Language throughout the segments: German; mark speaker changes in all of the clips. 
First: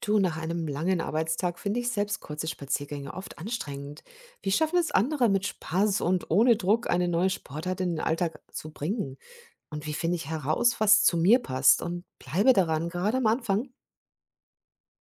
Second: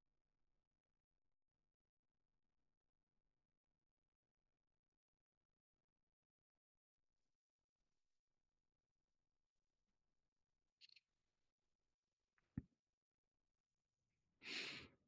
Speaker 1: Du, nach einem langen Arbeitstag finde ich selbst kurze Spaziergänge oft anstrengend. Wie schaffen es andere mit Spaß und ohne Druck eine neue Sportart in den Alltag zu bringen? Und wie finde ich heraus, was zu mir passt und bleibe daran, gerade am Anfang?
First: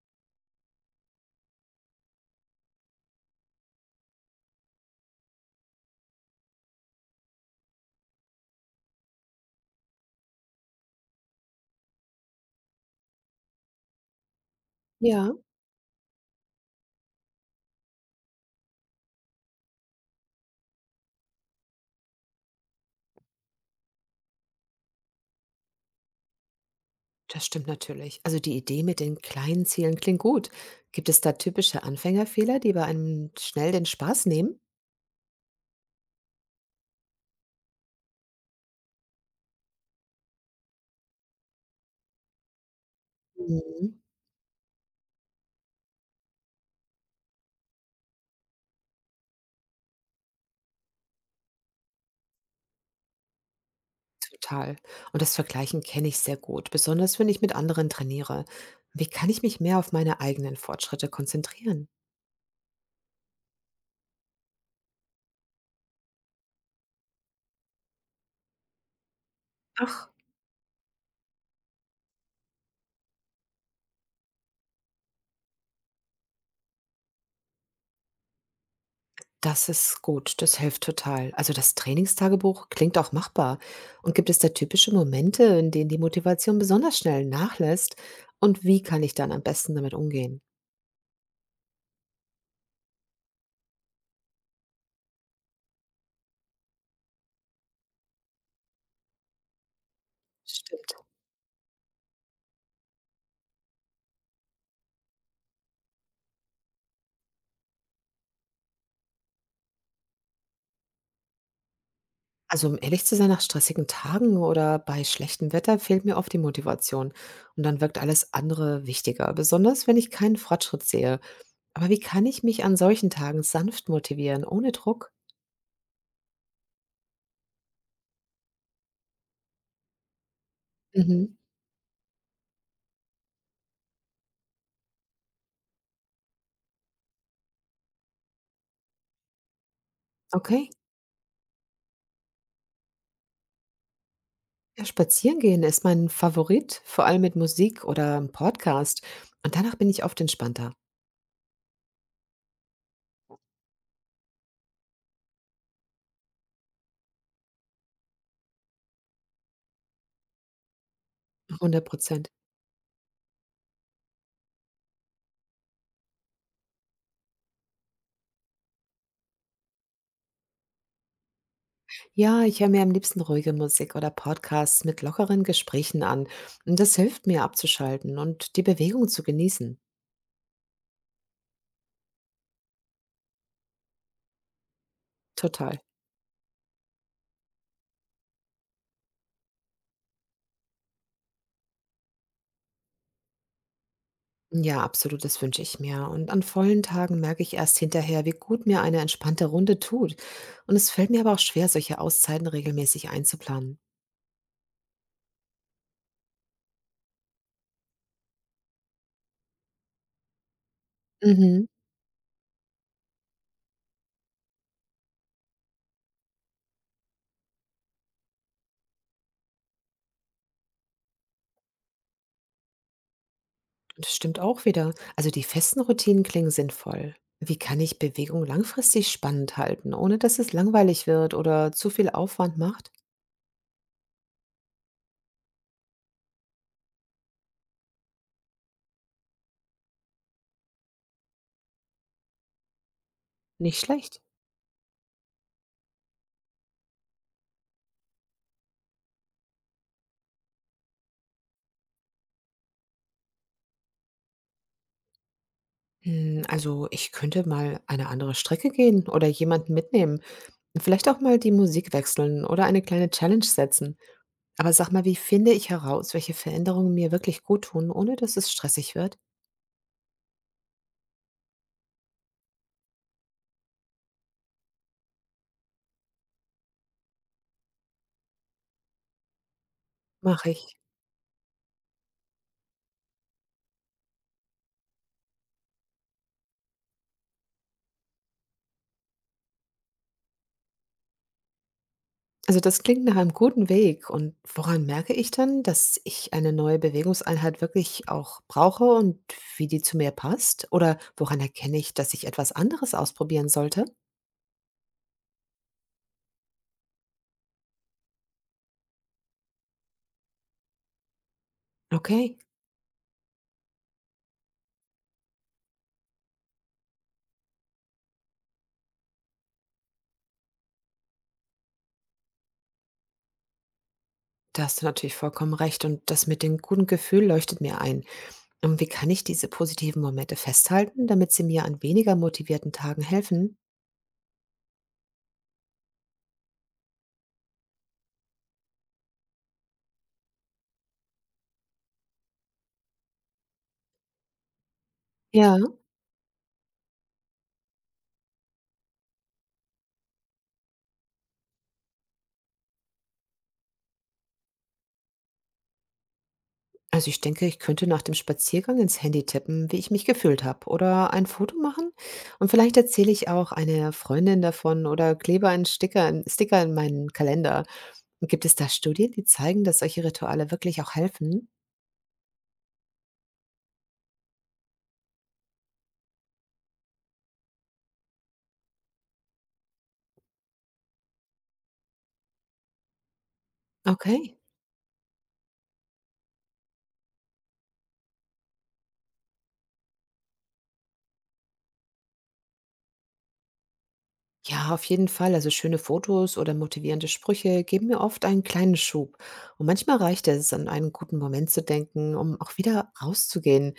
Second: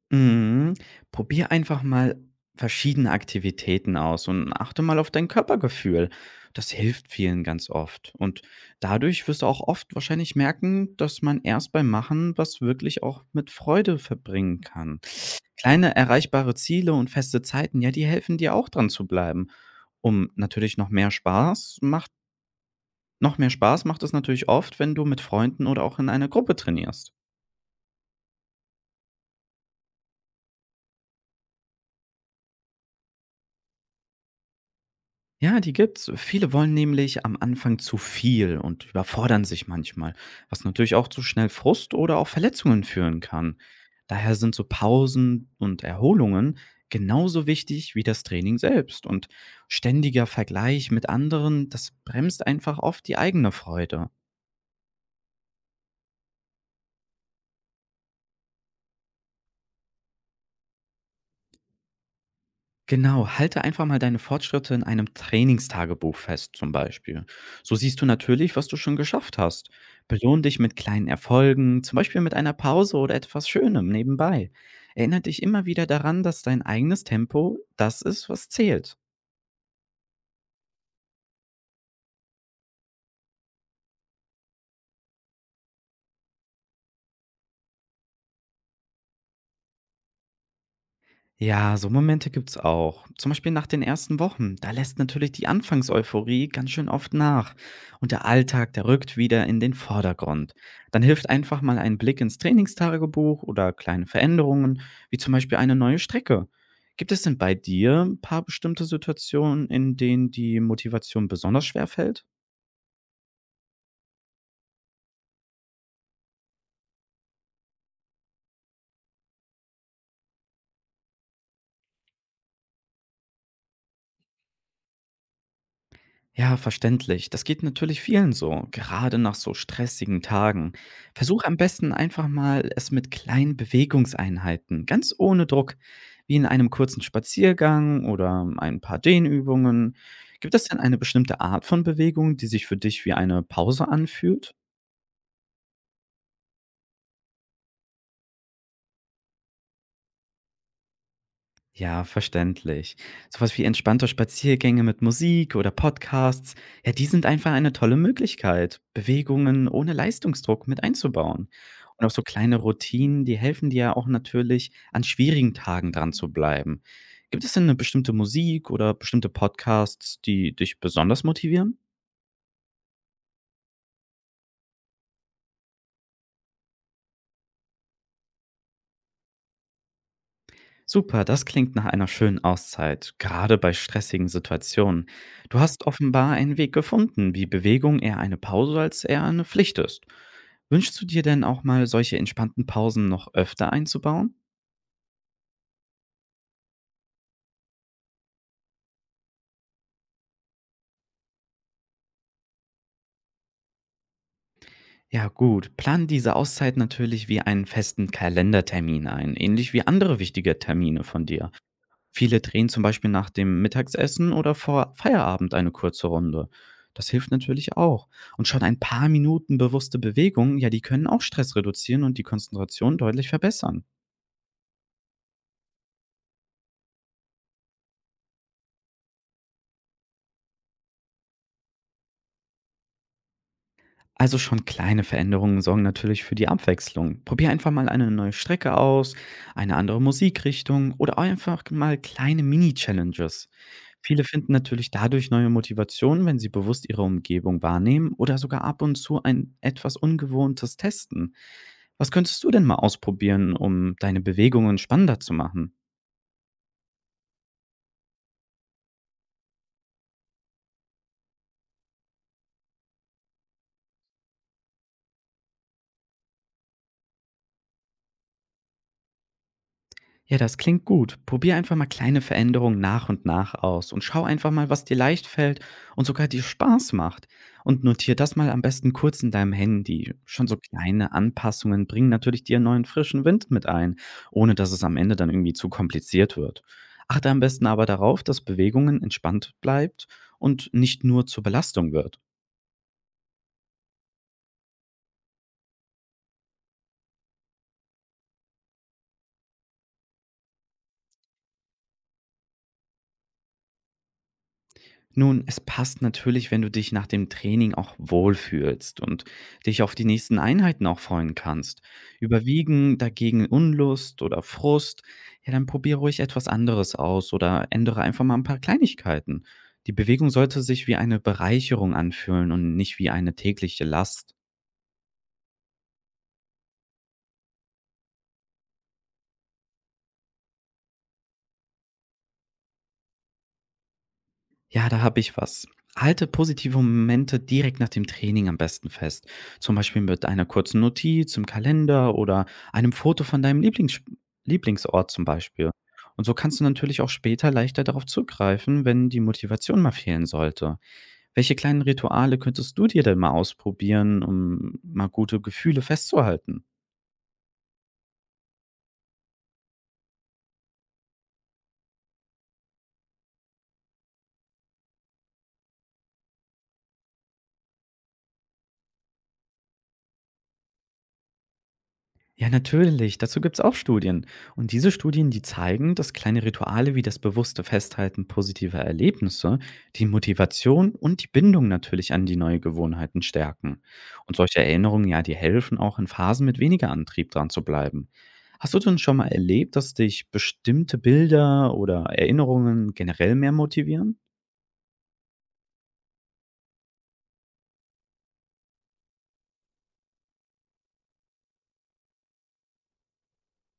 Speaker 2: Mhm. Probier einfach mal verschiedene Aktivitäten aus und achte mal auf dein Körpergefühl. Das hilft vielen ganz oft. Und dadurch wirst du auch oft wahrscheinlich merken, dass man erst beim Machen was wirklich auch mit Freude verbringen kann.
Speaker 1: Ja,
Speaker 2: Kleine erreichbare Ziele und feste Zeiten, ja, die helfen dir auch dran zu bleiben. Um natürlich noch mehr Spaß macht, noch mehr Spaß macht es natürlich oft, wenn du mit Freunden oder auch in einer Gruppe trainierst.
Speaker 1: das stimmt natürlich. Also die Idee mit den kleinen Zielen klingt gut. Gibt es da typische Anfängerfehler, die bei einem schnell den Spaß nehmen?
Speaker 2: Ja, die gibt's. Viele wollen nämlich am Anfang zu viel und überfordern sich manchmal, was natürlich auch zu schnell Frust oder auch Verletzungen führen kann.
Speaker 1: Mhm.
Speaker 2: Daher sind so Pausen und Erholungen genauso wichtig wie das Training selbst. Und ständiger Vergleich mit anderen, das bremst einfach oft die eigene Freude.
Speaker 1: Total. Und das Vergleichen kenne ich sehr gut, besonders wenn ich mit anderen trainiere. Wie kann ich mich mehr auf meine eigenen Fortschritte konzentrieren?
Speaker 2: Genau, halte einfach mal deine Fortschritte in einem Trainingstagebuch fest, zum Beispiel. So siehst du natürlich, was du schon geschafft hast.
Speaker 1: Ach.
Speaker 2: Belohn dich mit kleinen Erfolgen, zum Beispiel mit einer Pause oder etwas Schönem nebenbei. Erinnere dich immer wieder daran, dass dein eigenes Tempo das ist, was zählt.
Speaker 1: Das ist gut, das hilft total. Also das Trainingstagebuch klingt auch machbar. Und gibt es da typische Momente, in denen die Motivation besonders schnell nachlässt? Und wie kann ich dann am besten damit umgehen?
Speaker 2: Ja, so Momente gibt's auch. Zum Beispiel nach den ersten Wochen. Da lässt natürlich die Anfangseuphorie ganz schön oft nach. Und der Alltag, der rückt wieder in den Vordergrund.
Speaker 1: Stimmt.
Speaker 2: Dann hilft einfach mal ein Blick ins Trainingstagebuch oder kleine Veränderungen, wie zum Beispiel eine neue Strecke. Gibt es denn bei dir ein paar bestimmte Situationen, in denen die Motivation besonders schwer fällt?
Speaker 1: Also um ehrlich zu sein, nach stressigen Tagen oder bei schlechtem Wetter fehlt mir oft die Motivation. Und dann wirkt alles andere wichtiger, besonders wenn ich keinen Fortschritt sehe. Aber wie kann ich mich an solchen Tagen sanft motivieren, ohne Druck?
Speaker 2: Ja, verständlich. Das geht natürlich vielen so, gerade nach so stressigen Tagen.
Speaker 1: Mhm.
Speaker 2: Versuch am besten einfach mal es mit kleinen Bewegungseinheiten, ganz ohne Druck, wie in einem kurzen Spaziergang oder ein paar Dehnübungen. Gibt es
Speaker 1: Okay.
Speaker 2: denn eine bestimmte Art von Bewegung, die sich für dich wie eine Pause anfühlt?
Speaker 1: Ja, spazieren gehen ist mein Favorit, vor allem mit Musik oder 'm Podcast. Und danach bin ich oft entspannter.
Speaker 2: Ja, verständlich. Sowas wie entspannte Spaziergänge mit Musik oder Podcasts, ja, die sind einfach eine tolle Möglichkeit, Bewegungen ohne Leistungsdruck mit einzubauen.
Speaker 1: Hundert
Speaker 2: Und auch so
Speaker 1: Prozent.
Speaker 2: kleine Routinen, die helfen dir ja auch natürlich, an schwierigen Tagen dran zu bleiben. Gibt es denn eine bestimmte Musik oder bestimmte Podcasts, die dich besonders motivieren?
Speaker 1: Ja, ich höre mir am liebsten ruhige Musik oder Podcasts mit lockeren Gesprächen an. Und das hilft mir abzuschalten und die Bewegung zu genießen.
Speaker 2: Super, das klingt nach einer schönen Auszeit, gerade bei stressigen Situationen. Du
Speaker 1: Total.
Speaker 2: hast offenbar einen Weg gefunden, wie Bewegung eher eine Pause als eher eine Pflicht ist. Wünschst du dir denn auch mal solche entspannten Pausen noch öfter einzubauen?
Speaker 1: Ja, absolut, das wünsche ich mir. Und an vollen Tagen merke ich erst hinterher, wie gut mir eine entspannte Runde tut. Und es fällt mir aber auch schwer, solche Auszeiten regelmäßig einzuplanen.
Speaker 2: Ja gut, plan diese Auszeit natürlich wie einen festen Kalendertermin ein, ähnlich wie andere wichtige Termine von dir.
Speaker 1: Mhm.
Speaker 2: Viele drehen zum Beispiel nach dem Mittagessen oder vor Feierabend eine kurze Runde. Das hilft natürlich auch. Und schon ein paar Minuten bewusste Bewegung, ja, die können auch Stress reduzieren und die Konzentration deutlich verbessern.
Speaker 1: Das stimmt auch wieder. Also die festen Routinen klingen sinnvoll. Wie kann ich Bewegung langfristig spannend halten, ohne dass es langweilig wird oder zu viel Aufwand macht?
Speaker 2: Also schon kleine Veränderungen sorgen natürlich für die Abwechslung. Probier einfach mal eine neue Strecke aus, eine andere Musikrichtung oder auch einfach mal kleine Mini-Challenges.
Speaker 1: Nicht schlecht.
Speaker 2: Viele finden natürlich dadurch neue Motivationen, wenn sie bewusst ihre Umgebung wahrnehmen oder sogar ab und zu ein etwas Ungewohntes testen. Was könntest du denn mal ausprobieren, um deine Bewegungen spannender zu machen?
Speaker 1: Also ich könnte mal eine andere Strecke gehen oder jemanden mitnehmen. Vielleicht auch mal die Musik wechseln oder eine kleine Challenge setzen. Aber sag mal, wie finde ich heraus, welche Veränderungen mir wirklich gut tun, ohne dass es stressig wird?
Speaker 2: Ja, das klingt gut. Probier einfach mal kleine Veränderungen nach und nach aus und schau einfach mal, was dir leicht fällt und sogar dir Spaß macht. Und notier das mal am besten kurz in deinem Handy. Schon
Speaker 1: Mache
Speaker 2: so
Speaker 1: ich.
Speaker 2: kleine Anpassungen bringen natürlich dir neuen frischen Wind mit ein, ohne dass es am Ende dann irgendwie zu kompliziert wird. Achte am besten aber darauf, dass Bewegungen entspannt bleibt und nicht nur zur Belastung wird.
Speaker 1: Also das klingt nach einem guten Weg. Und woran merke ich dann, dass ich eine neue Bewegungseinheit wirklich auch brauche und wie die zu mir passt? Oder woran erkenne ich, dass ich etwas anderes ausprobieren sollte?
Speaker 2: Nun, es passt natürlich, wenn du dich nach dem Training auch wohlfühlst und dich auf die nächsten Einheiten auch freuen kannst.
Speaker 1: Okay,
Speaker 2: Überwiegen dagegen Unlust oder Frust, ja, dann probiere ruhig etwas anderes aus oder ändere einfach mal ein paar Kleinigkeiten. Die Bewegung sollte sich wie eine Bereicherung anfühlen und nicht wie eine tägliche Last.
Speaker 1: da hast du natürlich vollkommen recht. Und das mit dem guten Gefühl leuchtet mir ein. Und wie kann ich diese positiven Momente festhalten, damit sie mir an weniger motivierten Tagen helfen?
Speaker 2: Ja, da habe ich was. Halte positive Momente direkt nach dem Training am besten fest. Zum Beispiel mit einer kurzen Notiz im Kalender oder einem Foto von deinem Lieblingsort zum
Speaker 1: Ja.
Speaker 2: Beispiel. Und so kannst du natürlich auch später leichter darauf zugreifen, wenn die Motivation mal fehlen sollte. Welche kleinen Rituale könntest du dir denn mal ausprobieren, um mal gute Gefühle festzuhalten?
Speaker 1: Also ich denke, ich könnte nach dem Spaziergang ins Handy tippen, wie ich mich gefühlt habe oder ein Foto machen und vielleicht erzähle ich auch einer Freundin davon oder klebe einen Sticker in meinen Kalender. Gibt es da Studien, die zeigen, dass solche Rituale wirklich auch helfen?
Speaker 2: Ja, natürlich. Dazu gibt's auch Studien. Und diese Studien, die zeigen, dass kleine Rituale wie das bewusste Festhalten positiver Erlebnisse die Motivation und die Bindung natürlich an die neue Gewohnheiten stärken. Und
Speaker 1: Okay.
Speaker 2: solche Erinnerungen, ja, die helfen auch in Phasen mit weniger Antrieb dran zu bleiben. Hast du denn schon mal erlebt, dass dich bestimmte Bilder oder Erinnerungen generell mehr motivieren?
Speaker 1: Ja, auf jeden Fall. Also schöne Fotos oder motivierende Sprüche geben mir oft einen kleinen Schub. Und manchmal reicht es, an einen guten Moment zu denken, um auch wieder rauszugehen.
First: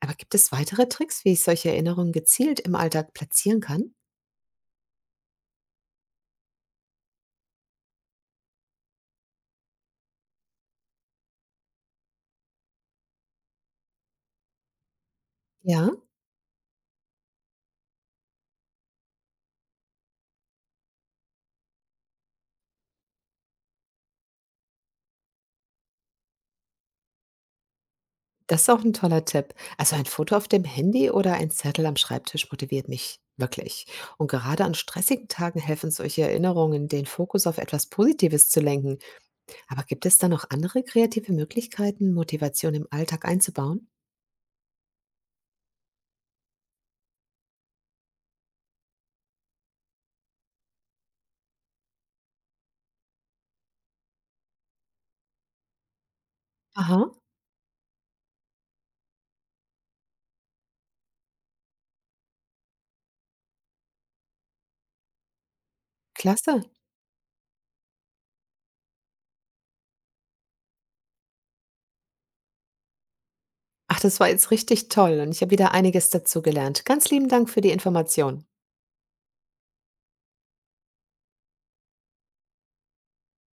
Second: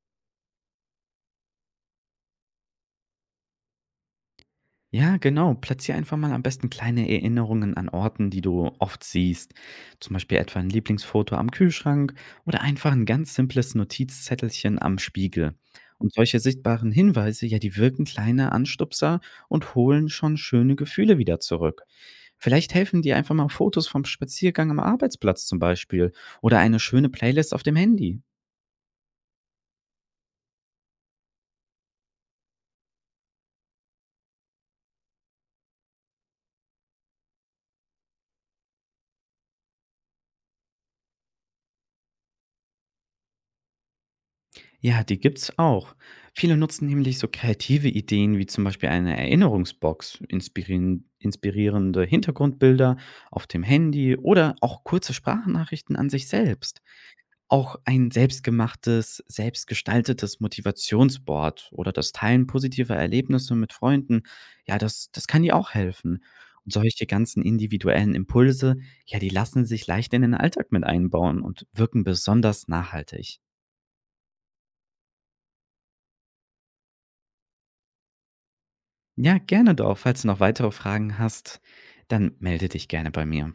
Speaker 1: Aber gibt es weitere Tricks, wie ich solche Erinnerungen gezielt im Alltag platzieren kann?
Speaker 2: Ja, genau. Platziere einfach mal am besten kleine Erinnerungen an Orten, die du oft siehst. Zum Beispiel etwa ein Lieblingsfoto am Kühlschrank oder einfach ein ganz simples Notizzettelchen am Spiegel.
Speaker 1: Ja.
Speaker 2: Und solche sichtbaren Hinweise, ja, die wirken kleine Anstupser und holen schon schöne Gefühle wieder zurück. Vielleicht helfen dir einfach mal Fotos vom Spaziergang am Arbeitsplatz zum Beispiel oder eine schöne Playlist auf dem Handy.
Speaker 1: Das ist auch 'n toller Tipp. Also, ein Foto auf dem Handy oder ein Zettel am Schreibtisch motiviert mich wirklich. Und gerade an stressigen Tagen helfen solche Erinnerungen, den Fokus auf etwas Positives zu lenken. Aber gibt es da noch andere kreative Möglichkeiten, Motivation im Alltag einzubauen?
Speaker 2: Ja, die gibt's auch. Viele nutzen nämlich so kreative Ideen wie zum Beispiel eine Erinnerungsbox, inspirierende Hintergrundbilder auf dem Handy oder auch kurze Sprachnachrichten an sich selbst.
Speaker 1: Aha,
Speaker 2: Auch ein selbstgestaltetes Motivationsboard oder das Teilen positiver Erlebnisse mit Freunden, ja, das kann dir auch helfen.
Speaker 1: klasse.
Speaker 2: Und solche ganzen individuellen Impulse, ja, die lassen sich leicht in den Alltag mit einbauen und wirken besonders nachhaltig.
Speaker 1: Ach, das war jetzt richtig toll und ich habe wieder einiges dazu gelernt. Ganz lieben Dank für die Information.
Speaker 2: Ja, gerne doch. Falls du noch weitere Fragen hast, dann melde dich gerne bei mir.